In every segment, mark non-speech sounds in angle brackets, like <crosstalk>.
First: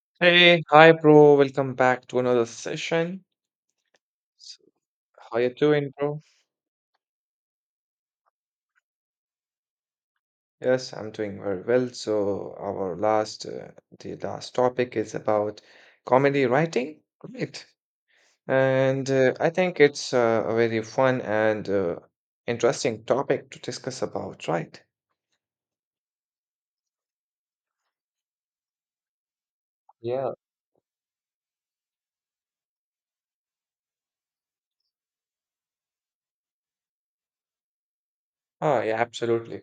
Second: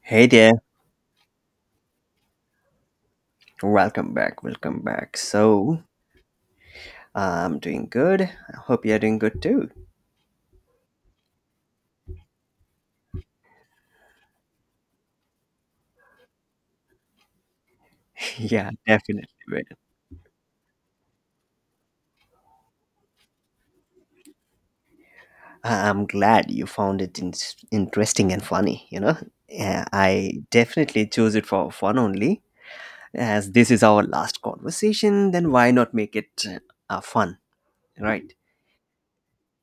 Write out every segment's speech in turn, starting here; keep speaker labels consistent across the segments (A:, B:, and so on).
A: Hey there,
B: Hey, hi, bro. Welcome back to another session.
A: welcome back,
B: S-
A: welcome back.
B: How you doing, bro?
A: I'm doing good. I hope you're doing good too.
B: Yes, I'm doing very well. So our last topic is about comedy writing, right?
A: <laughs> Yeah,
B: And
A: definitely.
B: I
A: Man.
B: think it's a very fun and interesting topic to discuss about, right?
A: I'm glad you found it interesting and funny, you know. Yeah,
B: Yeah,
A: I definitely chose it for fun only. As this is our last conversation, then why not make it fun, right?
B: oh, yeah, absolutely.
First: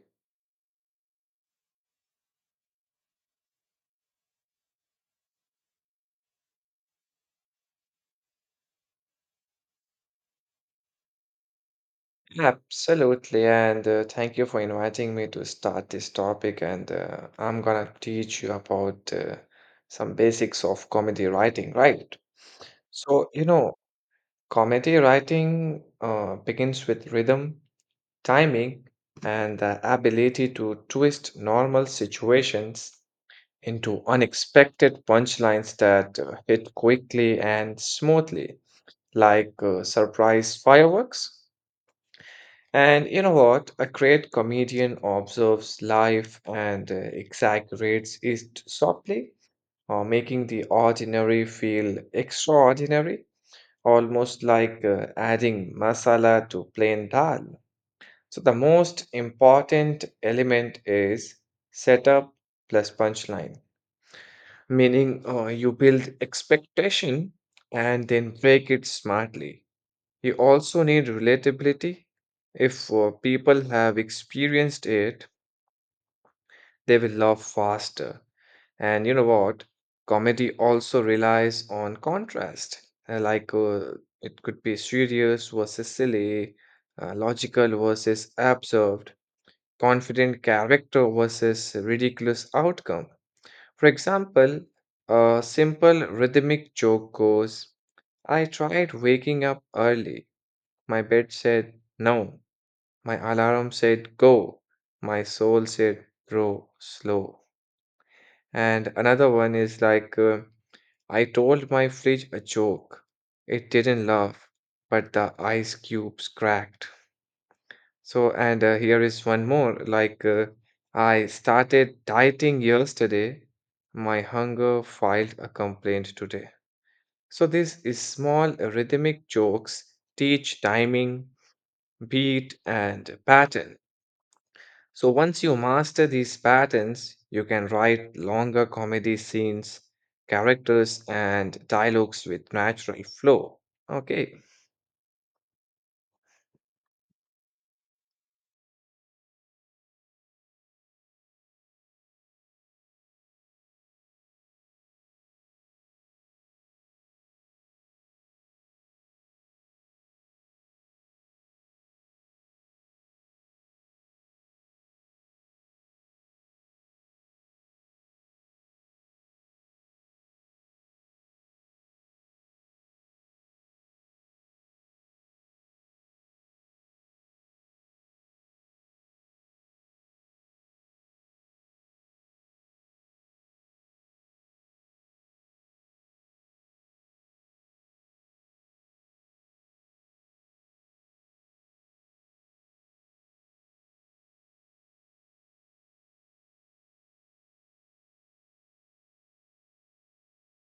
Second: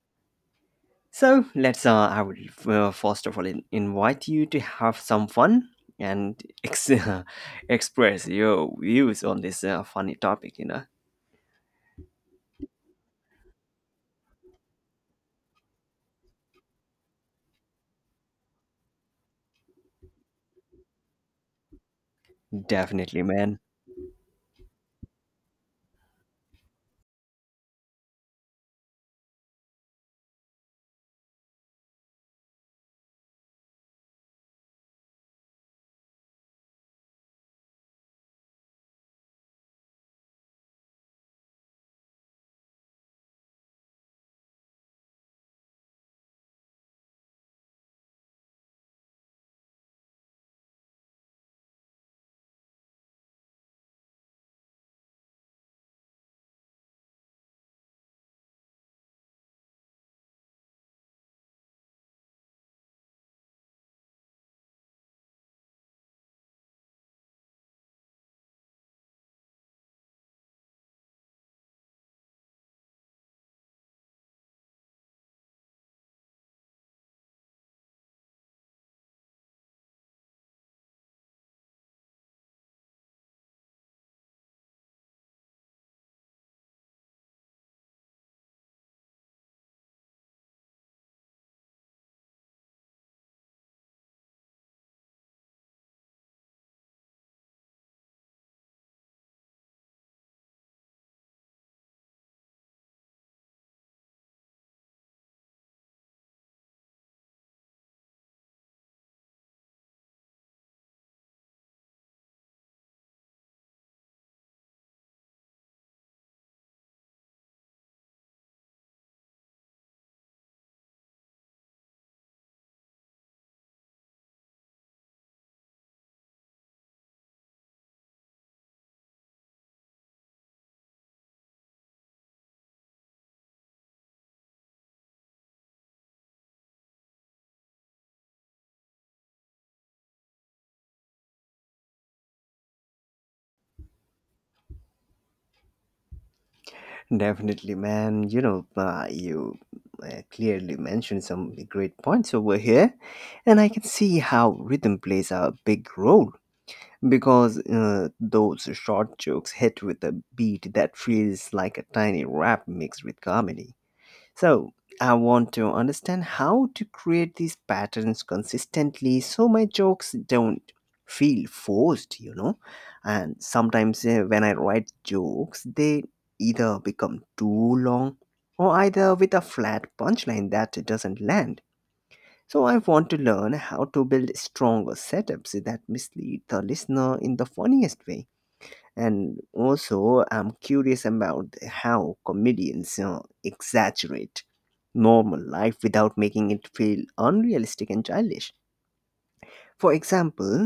A: So, I would first of all invite you to have some fun and ex- <laughs> express your views on this funny topic, you know.
B: Absolutely, and thank you for inviting me to start this topic. And I'm gonna teach you about some basics of comedy writing, right?
A: Definitely,
B: So, you
A: man.
B: know, comedy writing begins with rhythm, timing, and the ability to twist normal situations into unexpected punchlines that hit quickly and smoothly, like surprise fireworks. And you know what? A great comedian observes life and exaggerates it softly, or making the ordinary feel extraordinary, almost like adding masala to plain dal. So, the most important element is setup plus punchline, meaning you build expectation and then break it smartly. You also need relatability. If people have experienced it, they will laugh faster. And you know what? Comedy also relies on contrast. Like, it could be serious versus silly, logical versus absurd, confident character versus ridiculous outcome. For example, a simple rhythmic joke goes, I tried waking up early. My bed said no. My alarm said go, my soul said grow slow. And another one is like, I told my fridge a joke. It didn't laugh, but the ice cubes cracked. So, and here is one more like, I started dieting yesterday. My hunger filed a complaint today. So, this is small rhythmic jokes teach timing, beat, and pattern. So once you master these patterns, you can write longer comedy scenes, characters, and dialogues with natural flow. Okay.
A: Definitely, man. You know, you clearly mentioned some great points over here, and I can see how rhythm plays a big role because those short jokes hit with a beat that feels like a tiny rap mixed with comedy. So, I want to understand how to create these patterns consistently so my jokes don't feel forced, you know. And sometimes when I write jokes, they either become too long or either with a flat punchline that doesn't land. So I want to learn how to build stronger setups that mislead the listener in the funniest way. And also, I'm curious about how comedians exaggerate normal life without making it feel unrealistic and childish. For example,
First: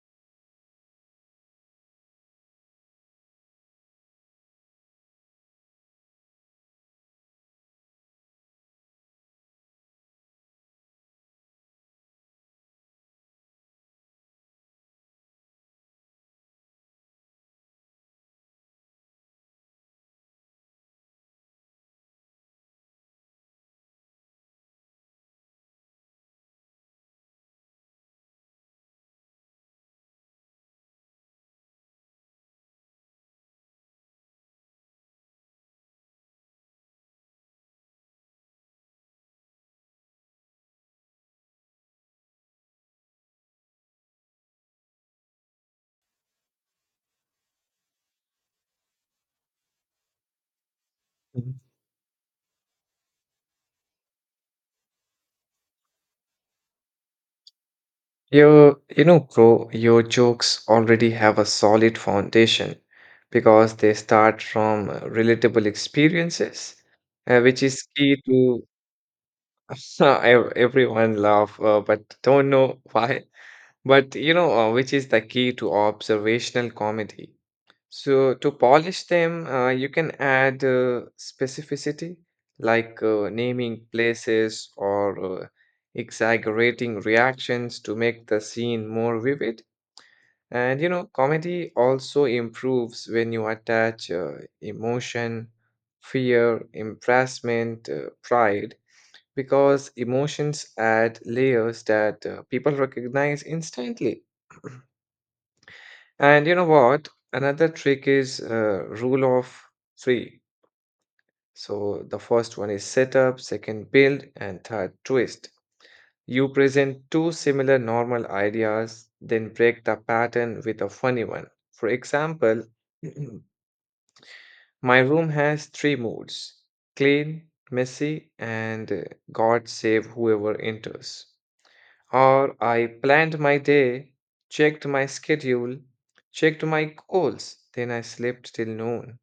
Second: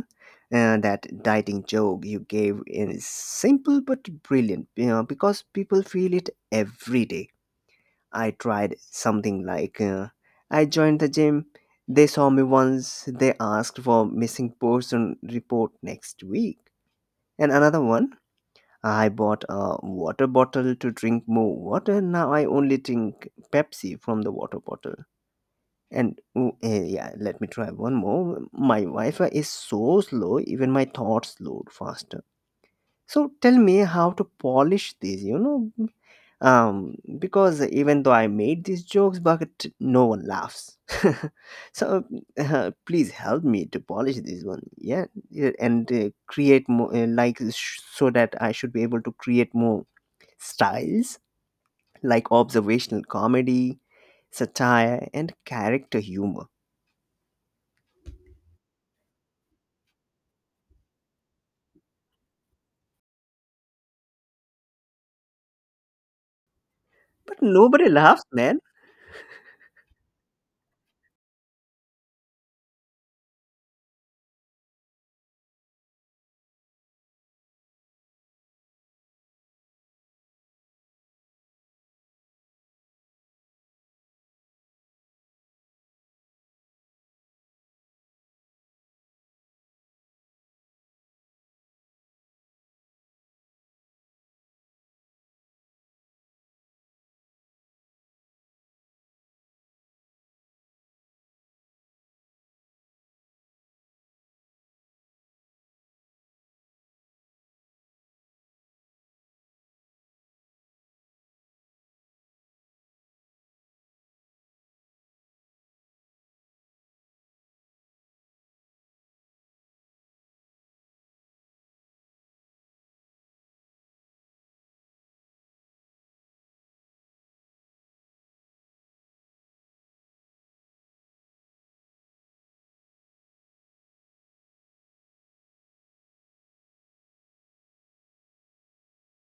A: that dieting joke you gave is simple but brilliant, you know, because people feel it every day. I tried something like I joined the gym. They saw me once. They asked for missing person report next week. And another one, I bought a water bottle to drink more water. Now I only drink Pepsi from the water bottle. And yeah, let me try one more. My Wi-Fi is so slow. Even my thoughts load faster. So tell me how to polish this. You know, because even though I made these jokes but no one laughs. <laughs> So please help me to polish this one. Yeah, yeah, and create more so that I should be able to create more styles
B: Mhm.
A: like observational comedy, satire, and character humor.
B: You know, bro, your jokes already have a solid foundation because they start from relatable experiences,
A: But
B: which is
A: nobody
B: key
A: laughs, man.
B: to <laughs> everyone laugh, but don't know <laughs> why. But you know, which is the key to observational comedy. So to polish them, you can add specificity, like naming places or exaggerating reactions to make the scene more vivid. And you know, comedy also improves when you attach emotion, fear, embarrassment, pride, because emotions add layers that people recognize instantly. And you know what? Another trick is rule of three. So the first one is setup, second build, and third twist. You present two similar normal ideas, then break the pattern with a funny one. For example, <clears throat> my room has three moods: clean, messy, and God save whoever enters. Or I planned my day, checked my schedule, checked my goals, then I slept till noon.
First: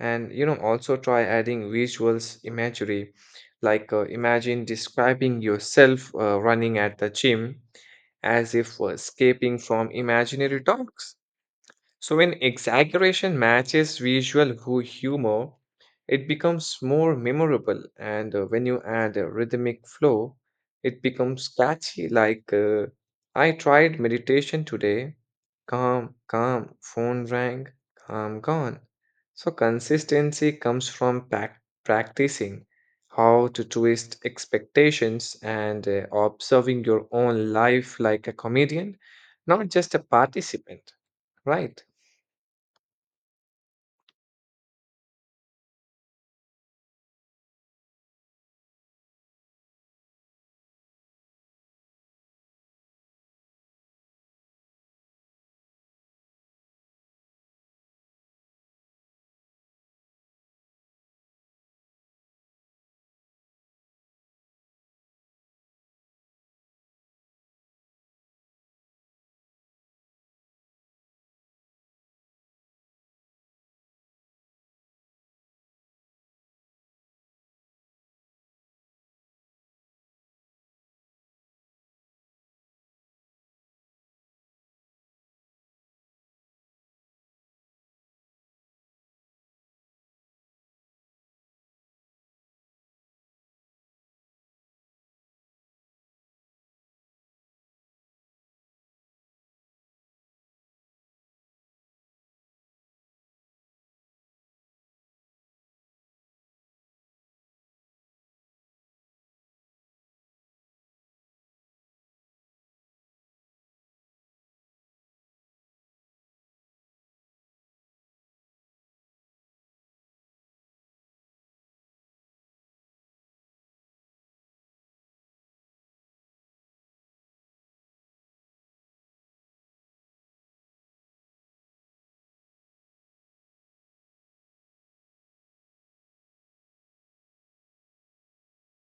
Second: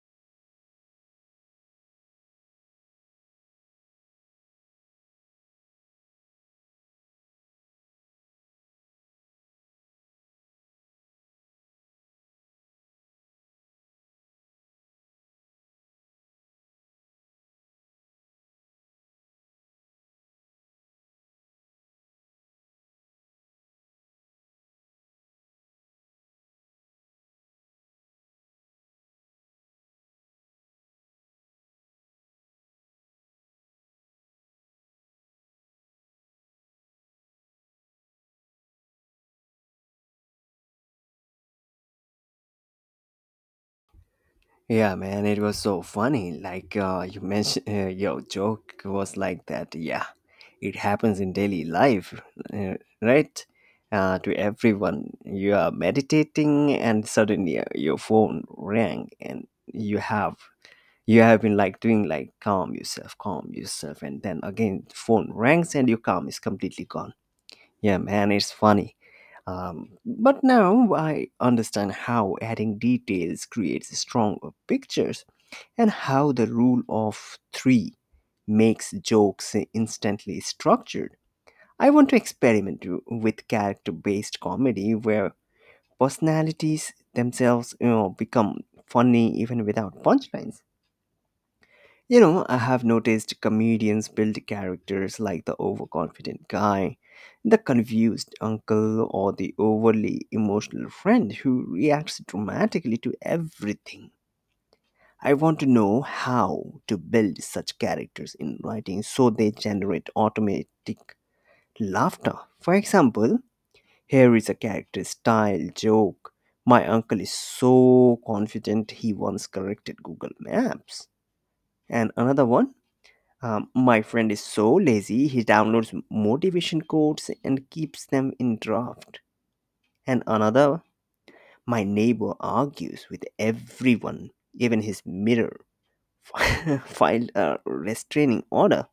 B: And you know, also try adding visuals imagery, like imagine describing yourself running at the gym as if escaping from imaginary dogs. So when exaggeration matches visual humor, it becomes more memorable. And when you add a rhythmic flow, it becomes catchy. Like I tried meditation today. Calm, calm, phone rang, calm, gone. So consistency comes from practicing how to twist expectations and observing your own life like a comedian, not just a participant, right?
A: Yeah, man, it was so funny. Like you mentioned, <laughs> your joke was like that. Yeah, it happens in daily life, uh, right? To everyone, you are meditating, and suddenly your phone rang, and you have been like doing like calm yourself, and then again phone rings, and your calm is completely gone. Yeah, man, it's funny. But now I understand how adding details creates stronger pictures and how the rule of three makes jokes instantly structured. I want to experiment with character based comedy where personalities themselves, you know, become funny even without punchlines. You know, I have noticed comedians build characters like the overconfident guy, the confused uncle, or the overly emotional friend who reacts dramatically to everything. I want to know how to build such characters in writing so they generate automatic laughter. For example, here is a character style joke. My uncle is so confident he once corrected Google Maps. And another one, my friend is so lazy he downloads motivation quotes and keeps them in draft. And another, my neighbor argues with everyone, even his mirror. <laughs> Filed a restraining order.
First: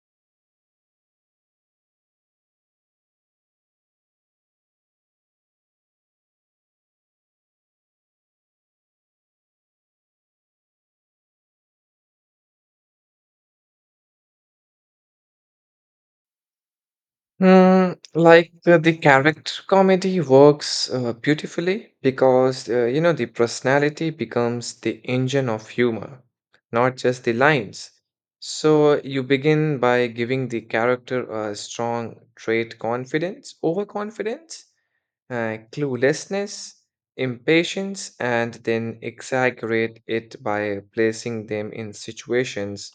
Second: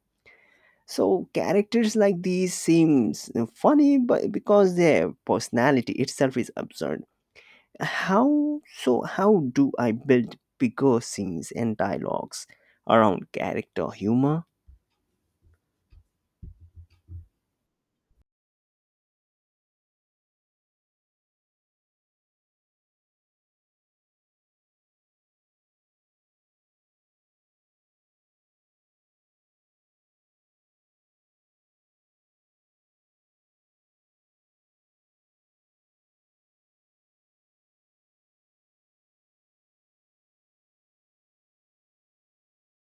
A: So characters like these seems funny, but because their personality itself is absurd. How so? How do I build bigger scenes and dialogues around character humor? <sighs>
B: Mm, like the character comedy works beautifully because you know the personality becomes the engine of humor, not just the lines. So you begin by giving the character a strong trait: confidence, overconfidence, cluelessness, impatience, and then exaggerate it by placing them in situations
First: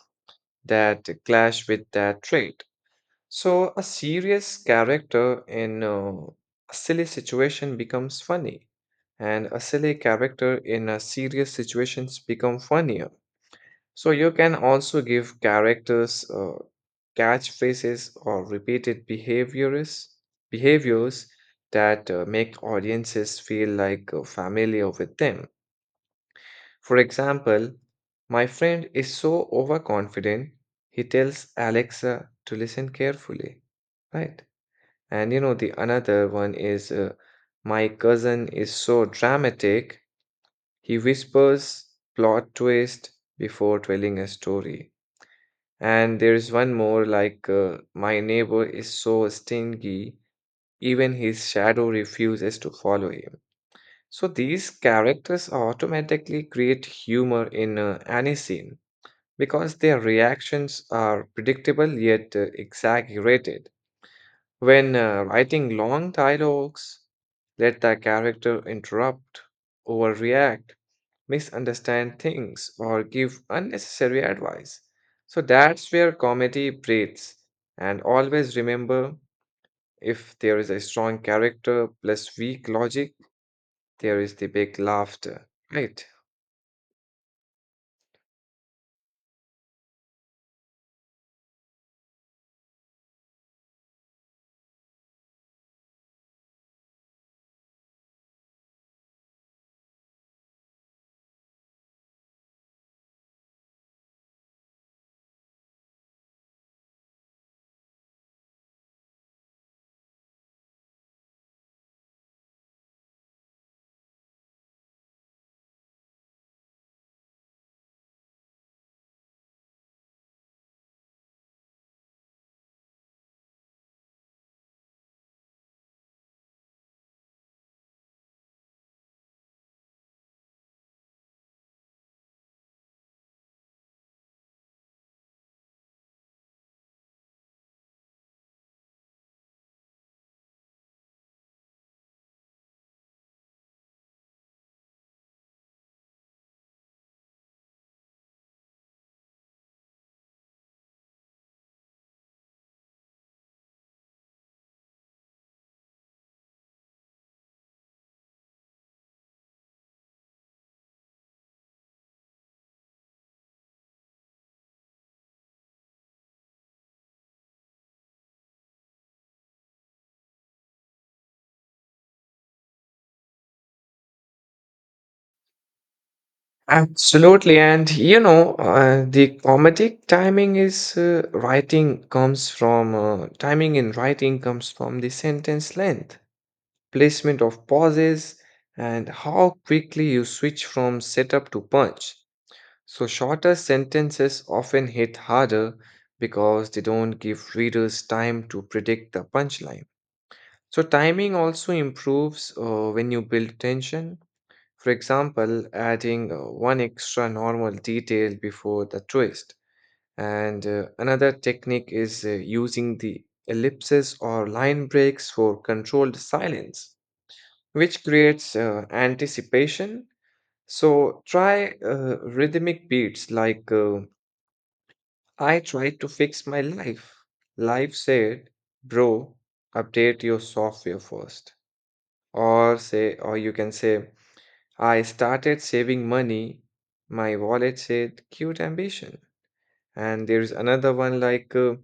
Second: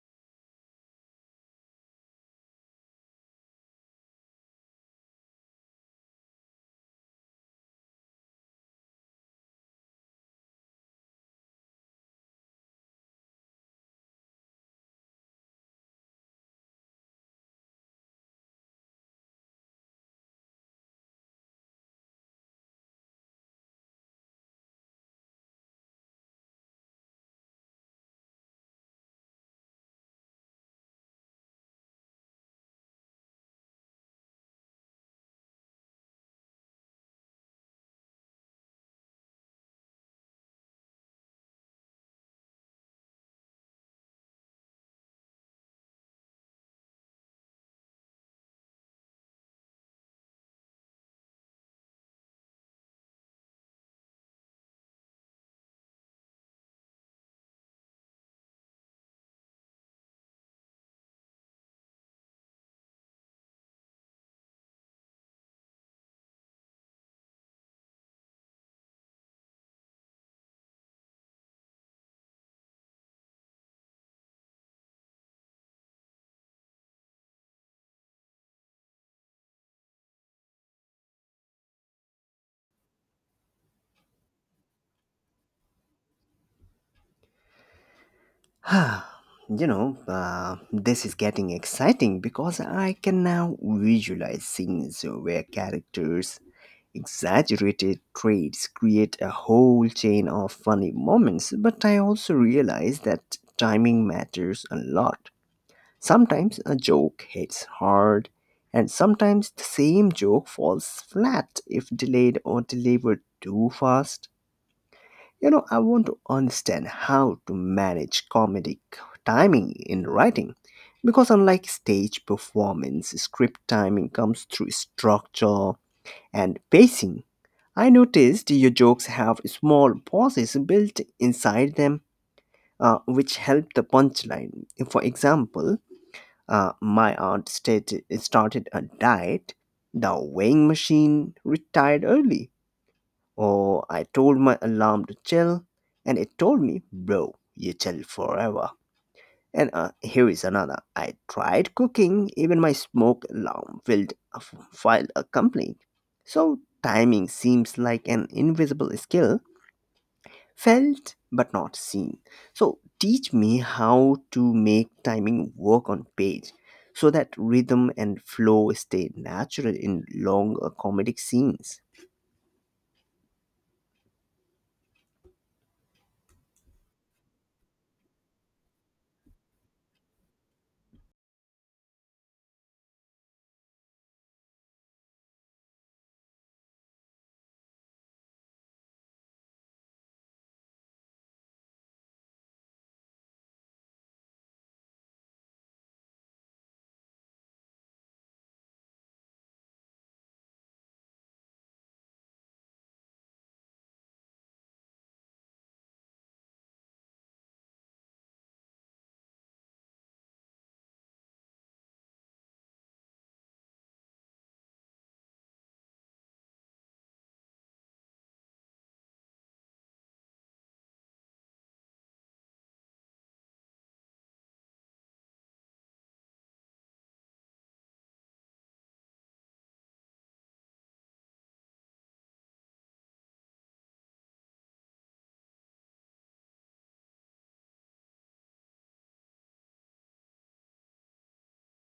B: that clash with that trait. So, a serious character in a silly situation becomes funny, and a silly character in a serious situations become funnier. So you can also give characters catchphrases or repeated behaviors that make audiences feel like familiar with them. For example, my friend is so overconfident, he tells Alexa to listen carefully, right? And you know the another one is my cousin is so dramatic, he whispers plot twist before telling a story. And there's one more like, my neighbor is so stingy, even his shadow refuses to follow him. So these characters automatically create humor in any scene because their reactions are predictable yet exaggerated. When writing long dialogues, let the character interrupt, overreact, misunderstand things, or give unnecessary advice. So that's where comedy breathes. And always remember, if there is a strong character plus weak logic, there is the big laughter, right?
A: Ah, you know, this is getting exciting because I can now visualize scenes where characters exaggerated traits create a whole chain of funny moments, but I also realize that timing matters a lot. Sometimes a joke hits hard, and sometimes the same joke falls flat if delayed or delivered too fast. You know, I want to understand how to manage comedic timing in writing because, unlike stage performance, script timing comes through structure and pacing. I noticed your jokes have small pauses built inside them, which help the punchline. For example, my aunt started a diet, the weighing machine retired early. Or I told my alarm to chill, and it told me, bro, you chill forever. And here is another. I tried cooking, even my smoke alarm filed a complaint. So timing seems like an invisible skill, felt but not seen. So teach me how to make timing work on page so that rhythm and flow stay natural in long comedic scenes.
B: Absolutely. And you know, the comedic timing is writing comes from timing in writing comes from the sentence length, placement of pauses, and how quickly you switch from setup to punch. So, shorter sentences often hit harder because they don't give readers time to predict the punchline. So, timing also improves when you build tension. For example, adding one extra normal detail before the twist. And another technique is using the ellipses or line breaks for controlled silence, which creates anticipation. So, try rhythmic beats like I tried to fix my life. Life said, bro, update your software first. Or say, or you can say, I started saving money. My wallet said, cute ambition. And there's another one like,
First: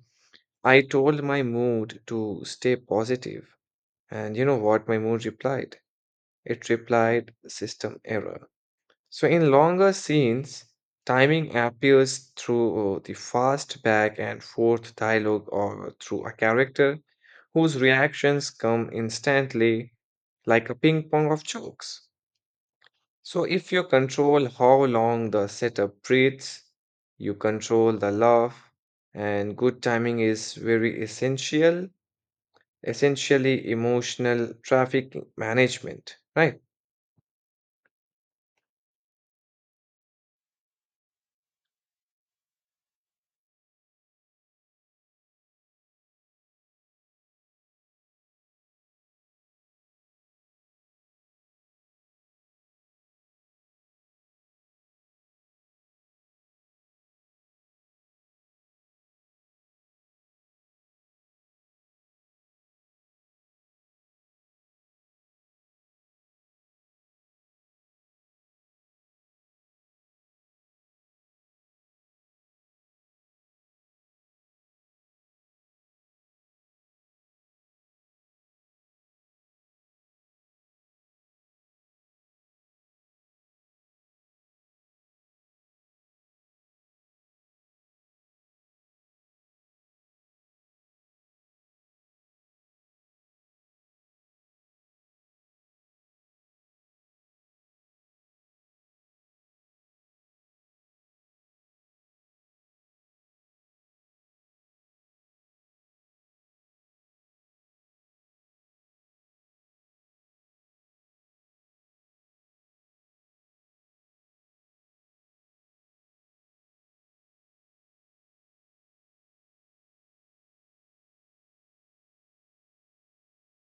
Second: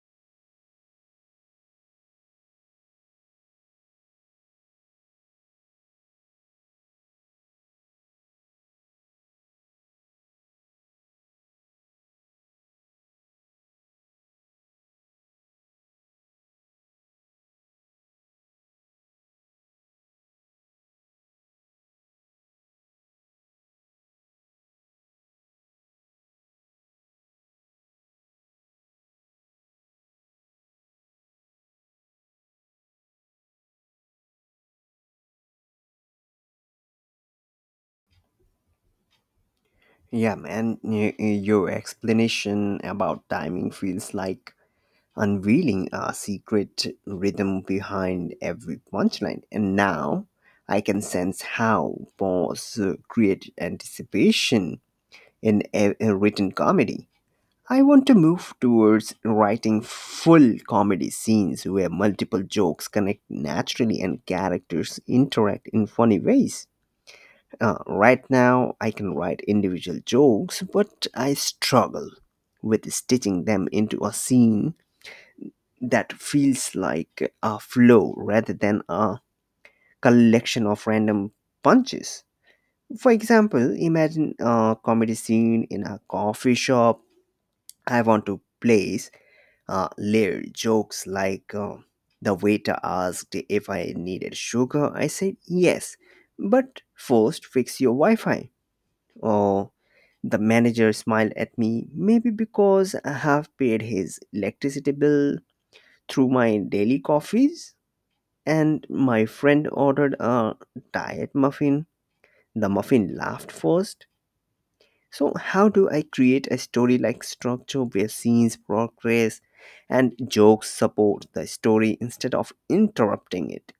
B: I told my mood to stay positive. And you know what my mood replied? It replied, system error. So, in longer scenes, timing appears through the fast back and forth dialogue or through a character whose reactions come instantly, like a ping pong of jokes. So, if you control how long the setup breathes, you control the laugh, and good timing is very essential, essentially emotional traffic management, right?
A: Yeah, man, your explanation about timing feels like unveiling a secret rhythm behind every punchline, and now I can sense how pause create anticipation in a written comedy. I want to move towards writing full comedy scenes where multiple jokes connect naturally and characters interact in funny ways. Right now, I can write individual jokes, but I struggle with stitching them into a scene that feels like a flow rather than a collection of random punches. For example, imagine a comedy scene in a coffee shop. I want to place layer jokes like the waiter asked if I needed sugar. I said yes, but first fix your Wi Fi. Or the manager smiled at me, maybe because I have paid his electricity bill through my daily coffees. And my friend ordered a diet muffin. The muffin laughed first. So, how do I create a story like structure where scenes, progress, and jokes support the story instead of interrupting it?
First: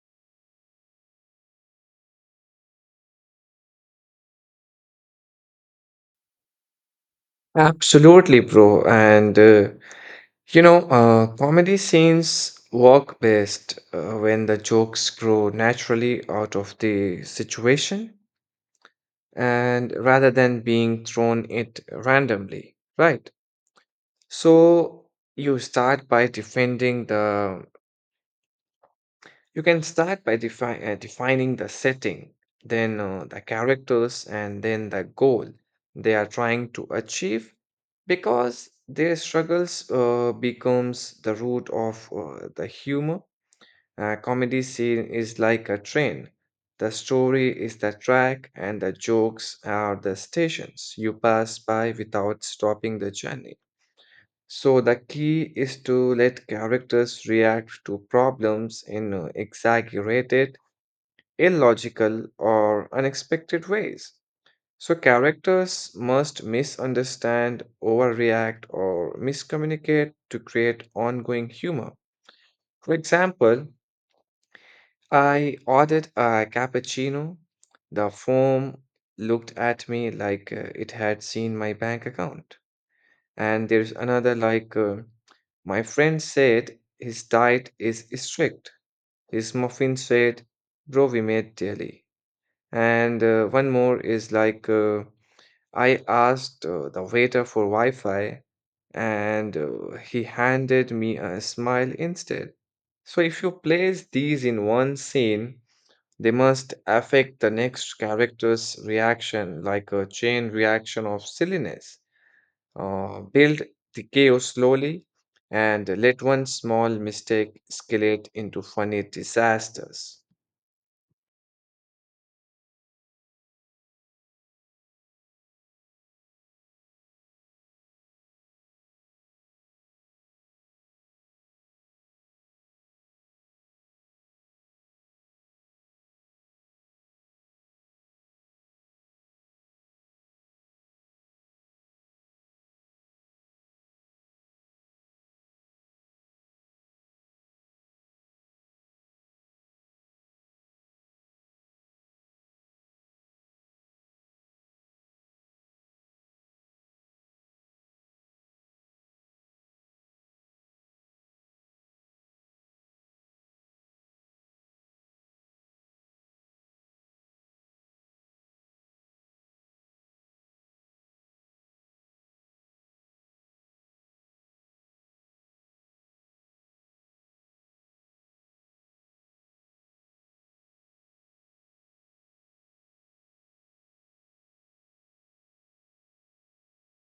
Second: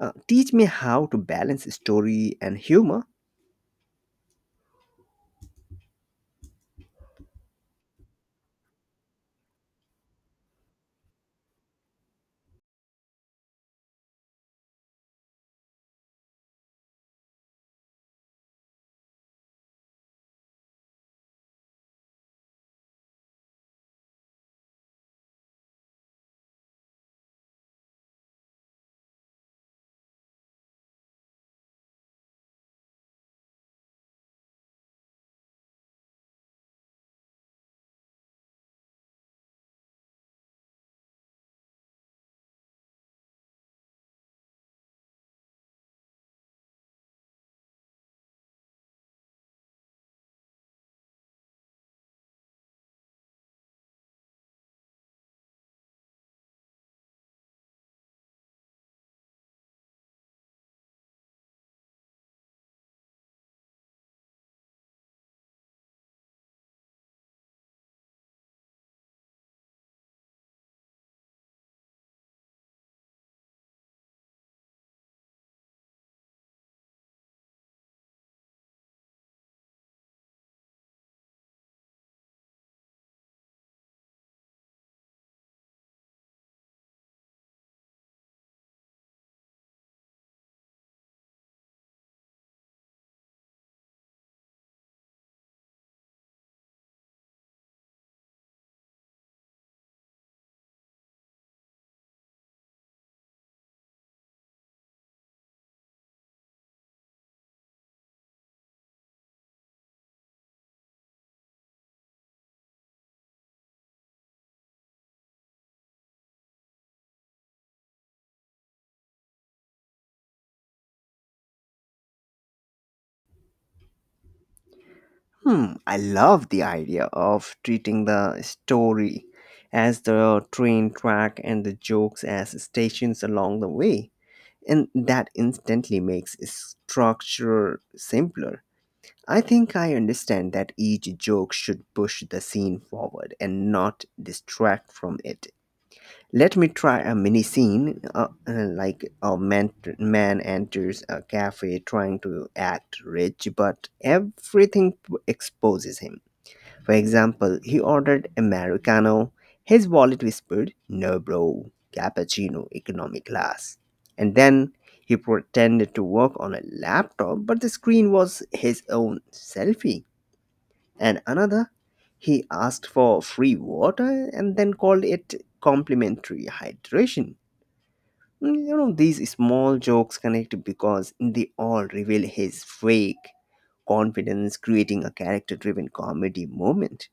A: Teach me how to balance story and humor.
B: Absolutely, bro. And you know, comedy scenes work best when the jokes grow naturally out of the situation and rather than being thrown it randomly, right? So you start by defending the, you can start by defining the setting, then the characters, and then the goal they are trying to achieve, because their struggles becomes the root of the humor. A comedy scene is like a train. The story is the track, and the jokes are the stations you pass by without stopping the journey. So, the key is to let characters react to problems in exaggerated, illogical, or unexpected ways. So, characters must misunderstand, overreact, or miscommunicate to create ongoing humor. For example, I ordered a cappuccino. The phone looked at me like it had seen my bank account. And there's another like, my friend said his diet is strict. His muffin said, bro, we made daily. And one more is like, I asked the waiter for Wi-Fi and he handed me a smile instead. So if you place these in one scene, they must affect the next character's reaction like a chain reaction of silliness. Build the chaos slowly and let one small mistake escalate into funny disasters.
A: Hmm, I love the idea of treating the story as the train track and the jokes as stations along the way. And that instantly makes structure simpler. I think I understand that each joke should push the scene forward and not distract from it. Let me try a mini scene, like a man enters a cafe trying to act rich, but everything exposes him. For example, he ordered Americano. His wallet whispered, no, bro, cappuccino, economy class. And then he pretended to work on a laptop, but the screen was his own selfie. And another, he asked for free water and then called it complimentary hydration. Mm, you know these small jokes connect because they all reveal his fake confidence, creating a character driven comedy moment.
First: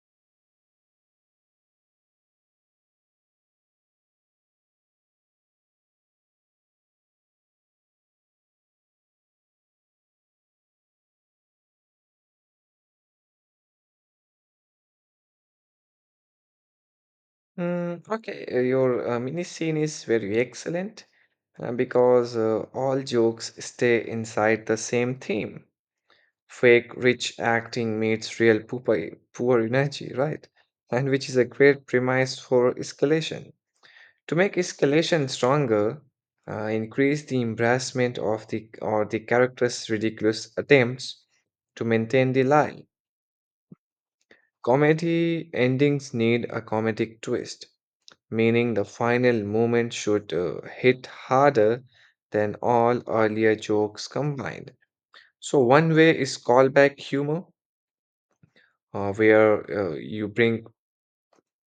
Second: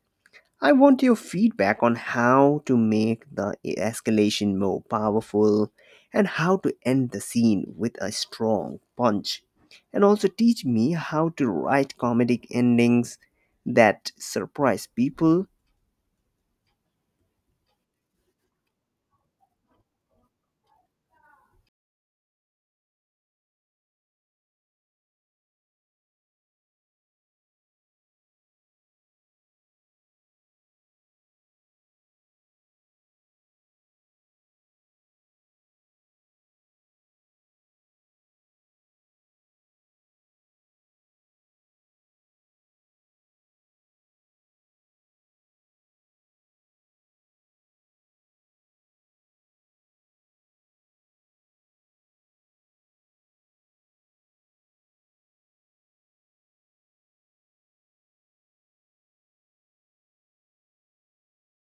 A: I want your feedback on how to make the escalation more powerful and how to end the scene with a strong punch. And also teach me how to write comedic endings that surprise people.
B: Mm, okay, your mini scene is very excellent because all jokes stay inside the same theme. Fake rich acting meets real poor energy, right? And which is a great premise for escalation. To make escalation stronger, increase the embarrassment of the or the character's ridiculous attempts to maintain the lie. Comedy endings need a comedic twist, meaning the final moment should hit harder than all earlier jokes combined. So one way is callback humor, where you bring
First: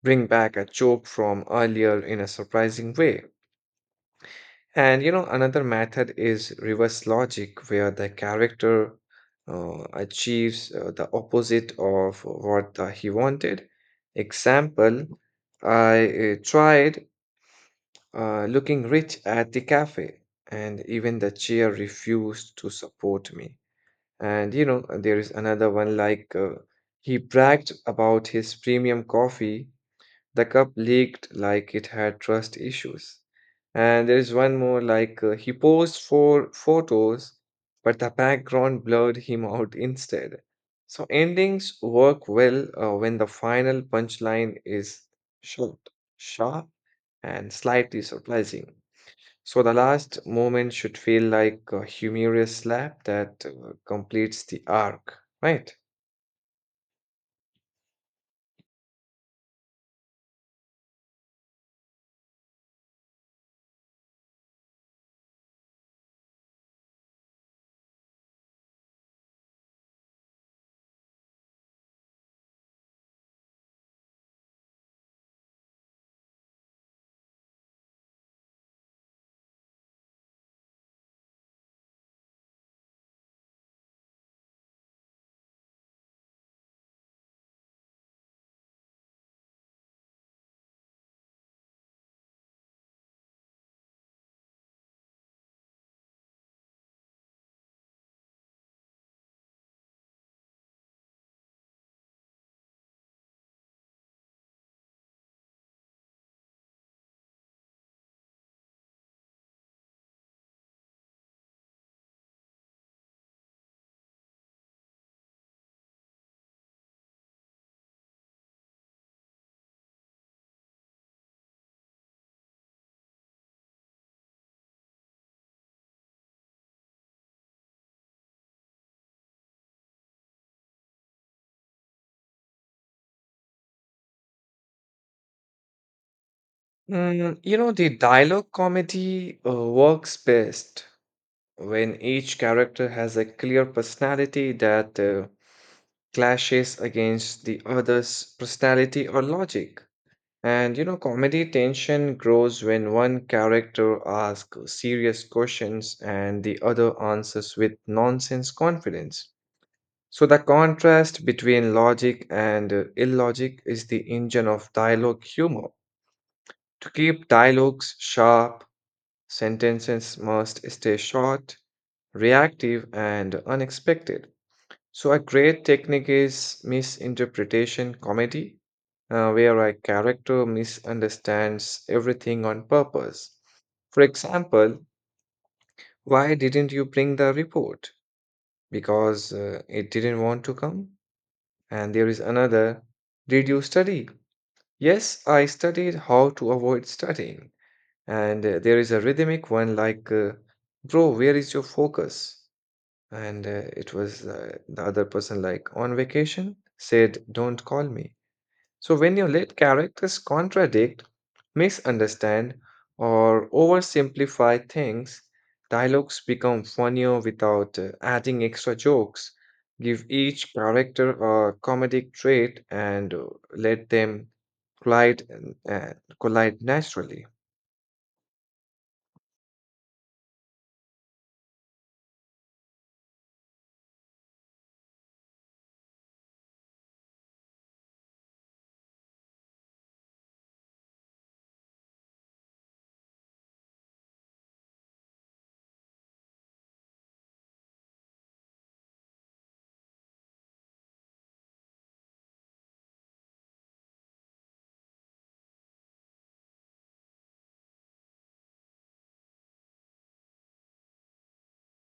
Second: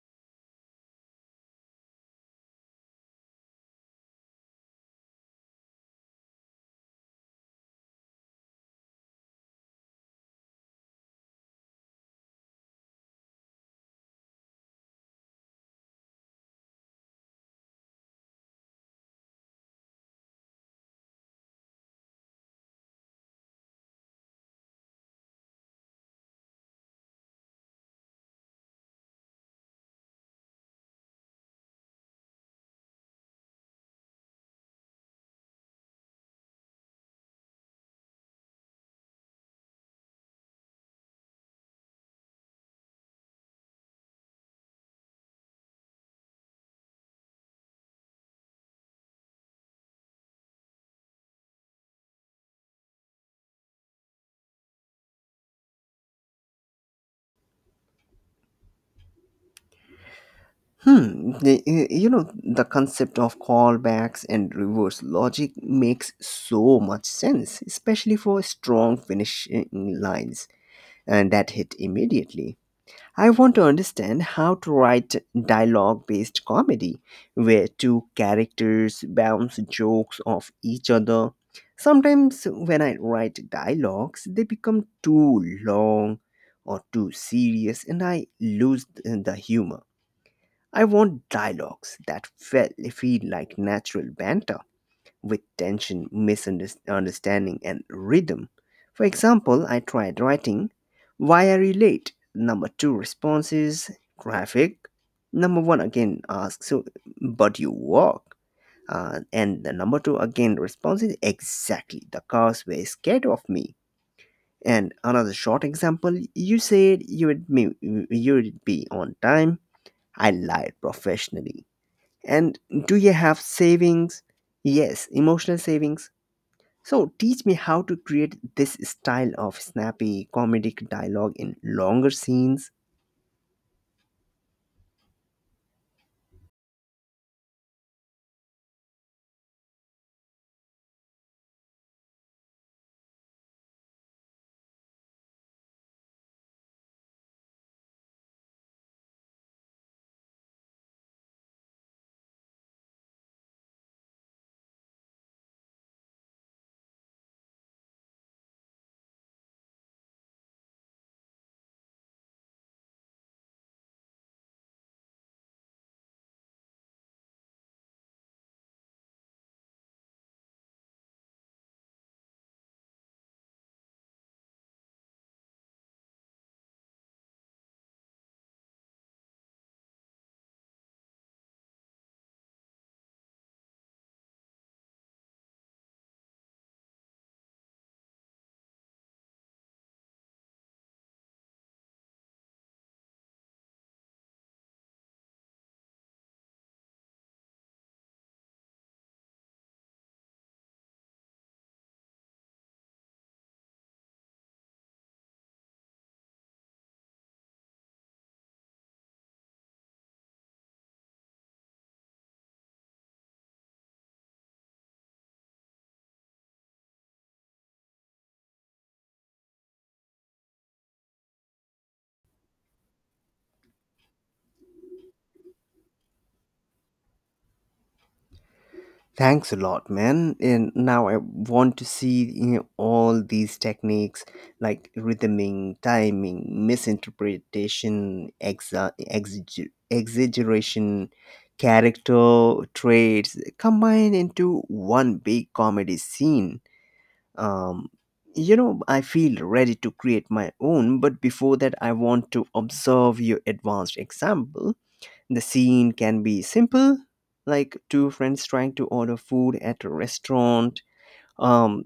B: bring back a joke from earlier in a surprising way. And you know, another method is reverse logic, where the character achieves the opposite of what he wanted. Example, I tried looking rich at the cafe, and even the chair refused to support me. And you know, there is another one like, he bragged about his premium coffee, the cup leaked like it had trust issues. And there is one more like, he posed for photos, but the background blurred him out instead. So endings work well when the final punchline is short, sharp, and slightly surprising. So the last moment should feel like a humorous slap that completes the arc, right?
A: Hmm, you know, the concept of callbacks and reverse logic makes so much sense, especially for strong finishing lines and that hit immediately. I want to understand how to write dialogue based comedy where two characters bounce jokes off each other. Sometimes when I write dialogues, they become too long or too serious and I lose the humor. I want dialogues that feel like natural banter with tension, misunderstanding, and rhythm. For example, I tried writing, why are you late? Number two response is traffic. Number one again asks, so, but you walk. And the number two again response is exactly the cars were scared of me. And another short example, you would be on time. I lied professionally. And do you have savings? Yes, emotional savings. So, teach me how to create this style of snappy comedic dialogue in longer scenes.
B: Mm, you know, the dialogue comedy works best when each character has a clear personality that clashes against the other's personality or logic. And you know, comedy tension grows when one character asks serious questions and the other answers with nonsense confidence. So the contrast between logic and illogic is the engine of dialogue humor. To keep dialogues sharp, sentences must stay short, reactive, and unexpected. So, a great technique is misinterpretation comedy, where a character misunderstands everything on purpose. For example, why didn't you bring the report? Because it didn't want to come. And there is another, did you study? Yes, I studied how to avoid studying. And there is a rhythmic one like bro, where is your focus? And it was the other person like on vacation said, don't call me. So when you let characters contradict, misunderstand, or oversimplify things, dialogues become funnier without adding extra jokes. Give each character a comedic trait, and let them collide uh, collide naturally.
A: Thanks a lot, man. And now I want to see, you know, all these techniques like rhythming, timing, misinterpretation, exaggeration, character traits combined into one big comedy scene. Um, you know, I feel ready to create my own, but before that, I want to observe your advanced example. The scene can be simple, like two friends trying to order food at a restaurant, um,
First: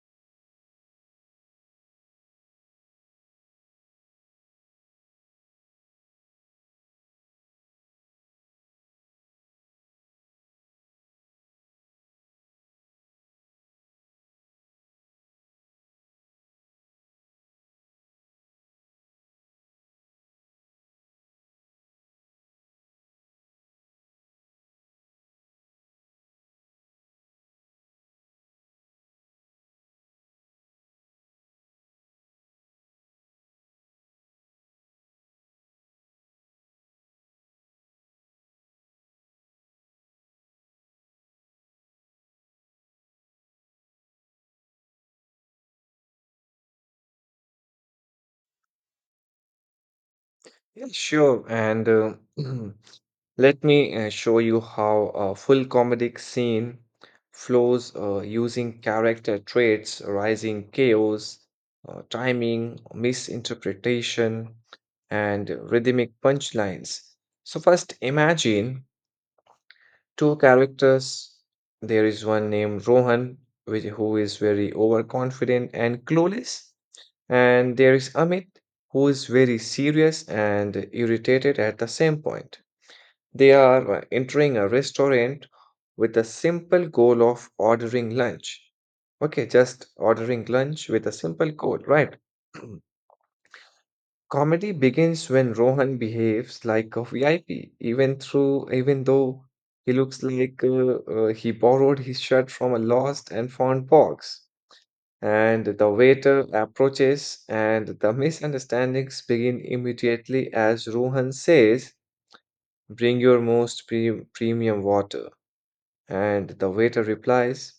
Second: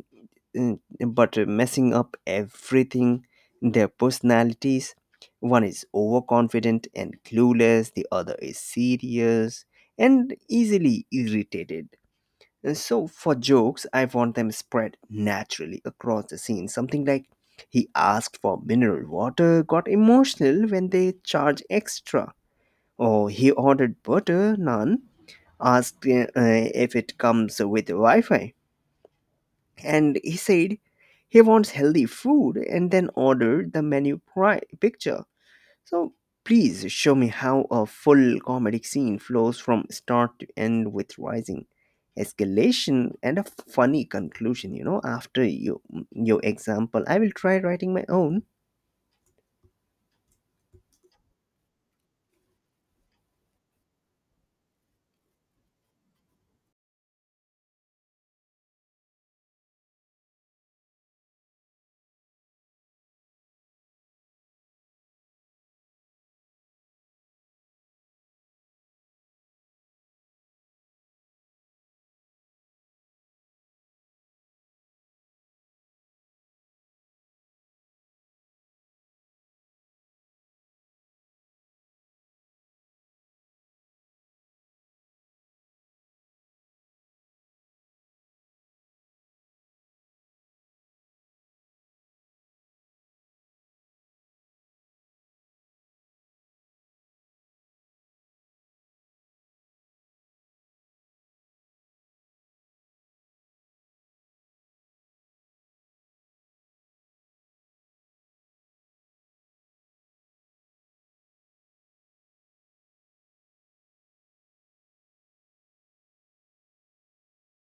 A: mm, but messing up everything, their personalities. One is overconfident and clueless, the other is serious and easily irritated. And so for jokes, I want them spread naturally across the scene. Something like, he asked for mineral water, got emotional when they charge extra. Or he ordered butter, naan, asked if it comes with Wi Fi. And he said he wants healthy food and then ordered the menu picture. So please show me how a full comedic scene flows from start to end with rising escalation and a funny conclusion, you know, after you your example. I will try writing my own.
B: Yeah, sure. And <clears throat> let me show you how a full comedic scene flows using character traits, rising chaos, timing, misinterpretation, and rhythmic punchlines. So, first imagine two characters. There is one named Rohan, who is very overconfident and clueless. And there is Amit, who is very serious and irritated at the same point. They are entering a restaurant with a simple goal of ordering lunch. Okay, just ordering lunch with a simple goal, right? <clears throat> Comedy begins when Rohan behaves like a VIP, even though he looks like he borrowed his shirt from a lost and found box, and the waiter approaches, and the misunderstandings begin immediately as Rohan says, bring your most premium water. And the waiter replies,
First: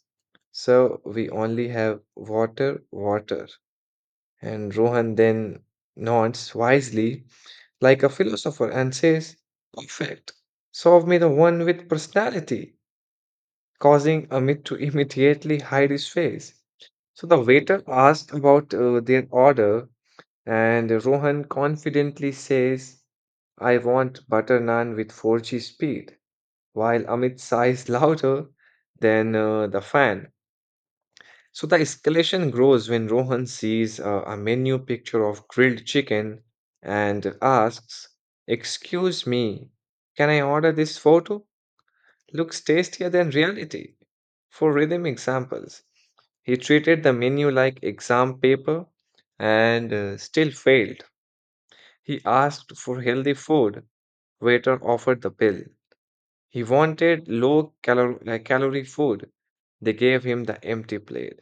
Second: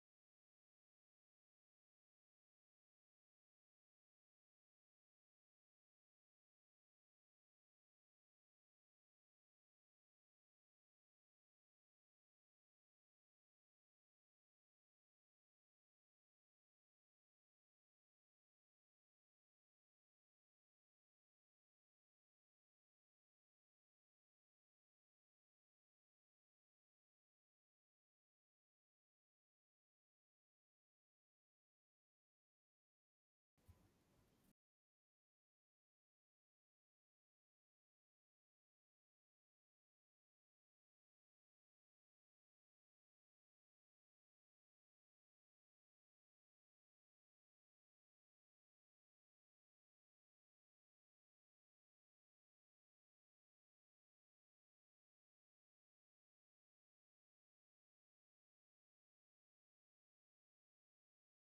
B: so we only have water. And Rohan then nods wisely, like a philosopher, and says, perfect. Solve me the one with personality, causing Amit to immediately hide his face. So the waiter asked about their order, and Rohan confidently says, I want butter naan with 4G speed, while Amit sighs <laughs> louder than the fan. So the escalation grows when Rohan sees a menu picture of grilled chicken and asks, excuse me, can I order this photo? Looks tastier than reality. For rhythm examples, he treated the menu like exam paper and still failed. He asked for healthy food. Waiter offered the bill. He wanted low calor- like calorie food. They gave him the empty plate.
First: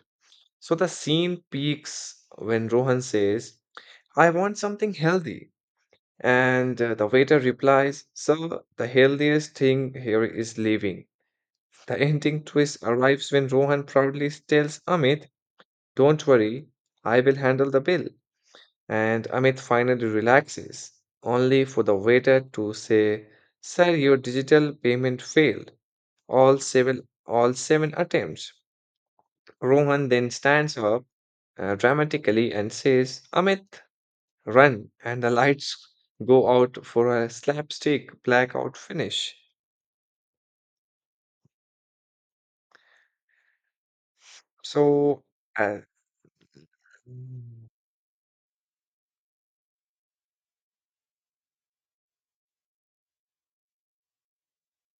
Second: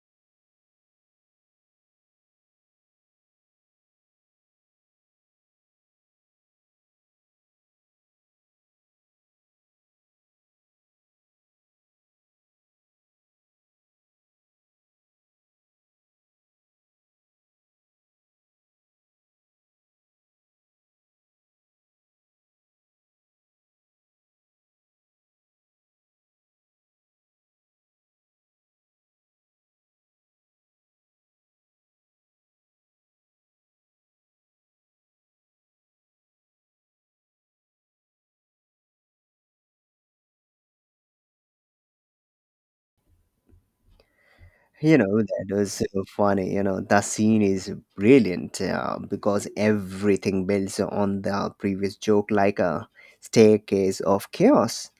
B: So the scene peaks when Rohan says, I want something healthy. And the waiter replies, sir, the healthiest thing here is leaving. The ending twist arrives when Rohan proudly tells Amit, don't worry, I will handle the bill. And Amit finally relaxes, only for the waiter to say, sir, your digital payment failed. All seven attempts. Rohan then stands up dramatically and says, Amit, run, and the lights go out for a slapstick blackout finish.
A: You know,
B: So,
A: that was
B: uh,
A: so funny. You know, the scene
B: Mm.
A: is brilliant because everything builds on the previous joke like a staircase of chaos.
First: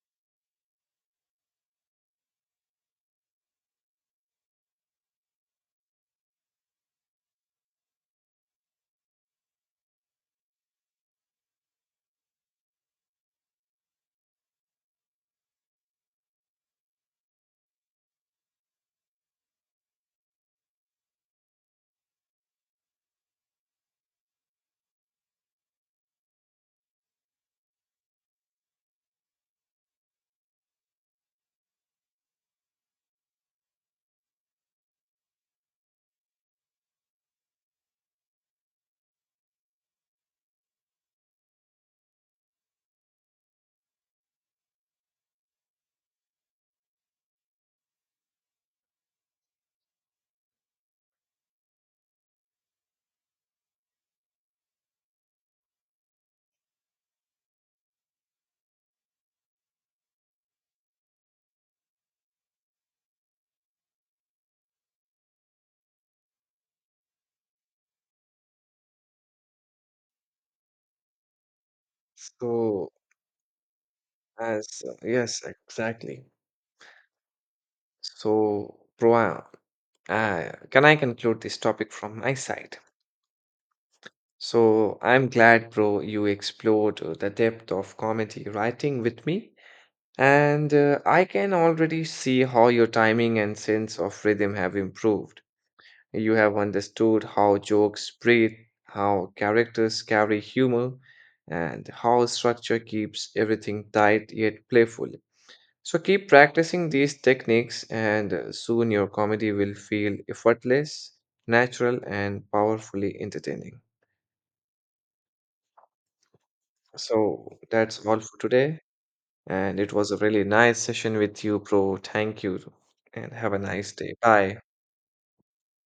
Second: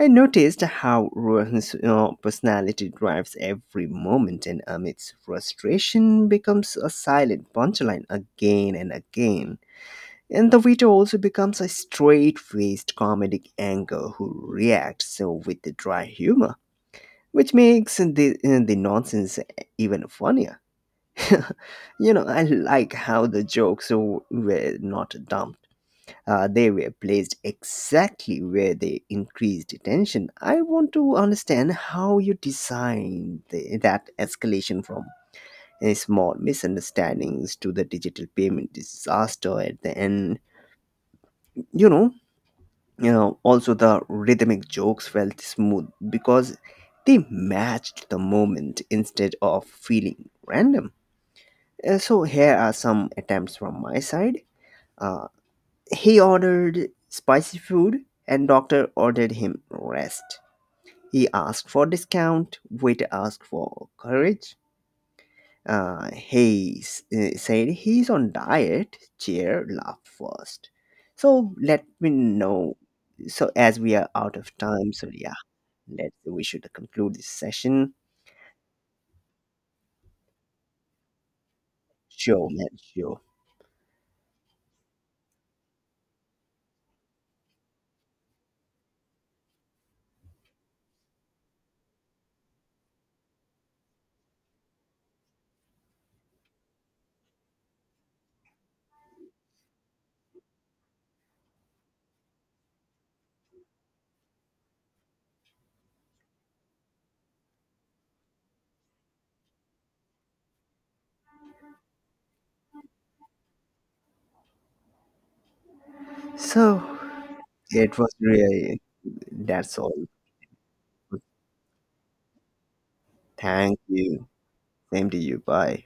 A: I noticed how Rohan's personality drives every moment, and Amit's frustration becomes a silent punchline again and again. And the Vito also becomes a straight faced comedic anchor who reacts with the dry humor, which makes the nonsense even funnier. <laughs> You know, I like how the jokes were not dumbed, they were placed exactly where they increased tension. I want to understand how you designed that escalation from small misunderstandings to the digital payment disaster at the end. You know, you know, also the rhythmic jokes felt smooth because they matched the moment instead of feeling random. So here are some attempts from my side. Uh, He ordered spicy food and doctor ordered him rest. He asked for discount, waiter asked for courage. Said he's on diet, chair laughed first. So let me know.
B: so
A: So as we are out of
B: as
A: time, so yeah,
B: Yes,
A: let
B: exactly.
A: we should conclude this session.
B: So, Proa, uh, can I conclude this topic from my
A: Sure, man,
B: side?
A: sure.
B: So I'm glad, bro, you explored the depth of comedy writing with me. And I can already see how your timing and sense of rhythm have improved. You have understood how jokes breathe, how characters carry humor, and how structure keeps everything tight yet playful. So keep practicing these techniques, and soon your comedy will feel effortless, natural, and powerfully entertaining.
A: So
B: So
A: it
B: that's
A: was
B: all for
A: really,
B: today.
A: that's
B: And it
A: all.
B: was a really nice session with you, bro. Thank you. And have a
A: Thank
B: nice day.
A: you.
B: Bye.
A: Same to you. Bye.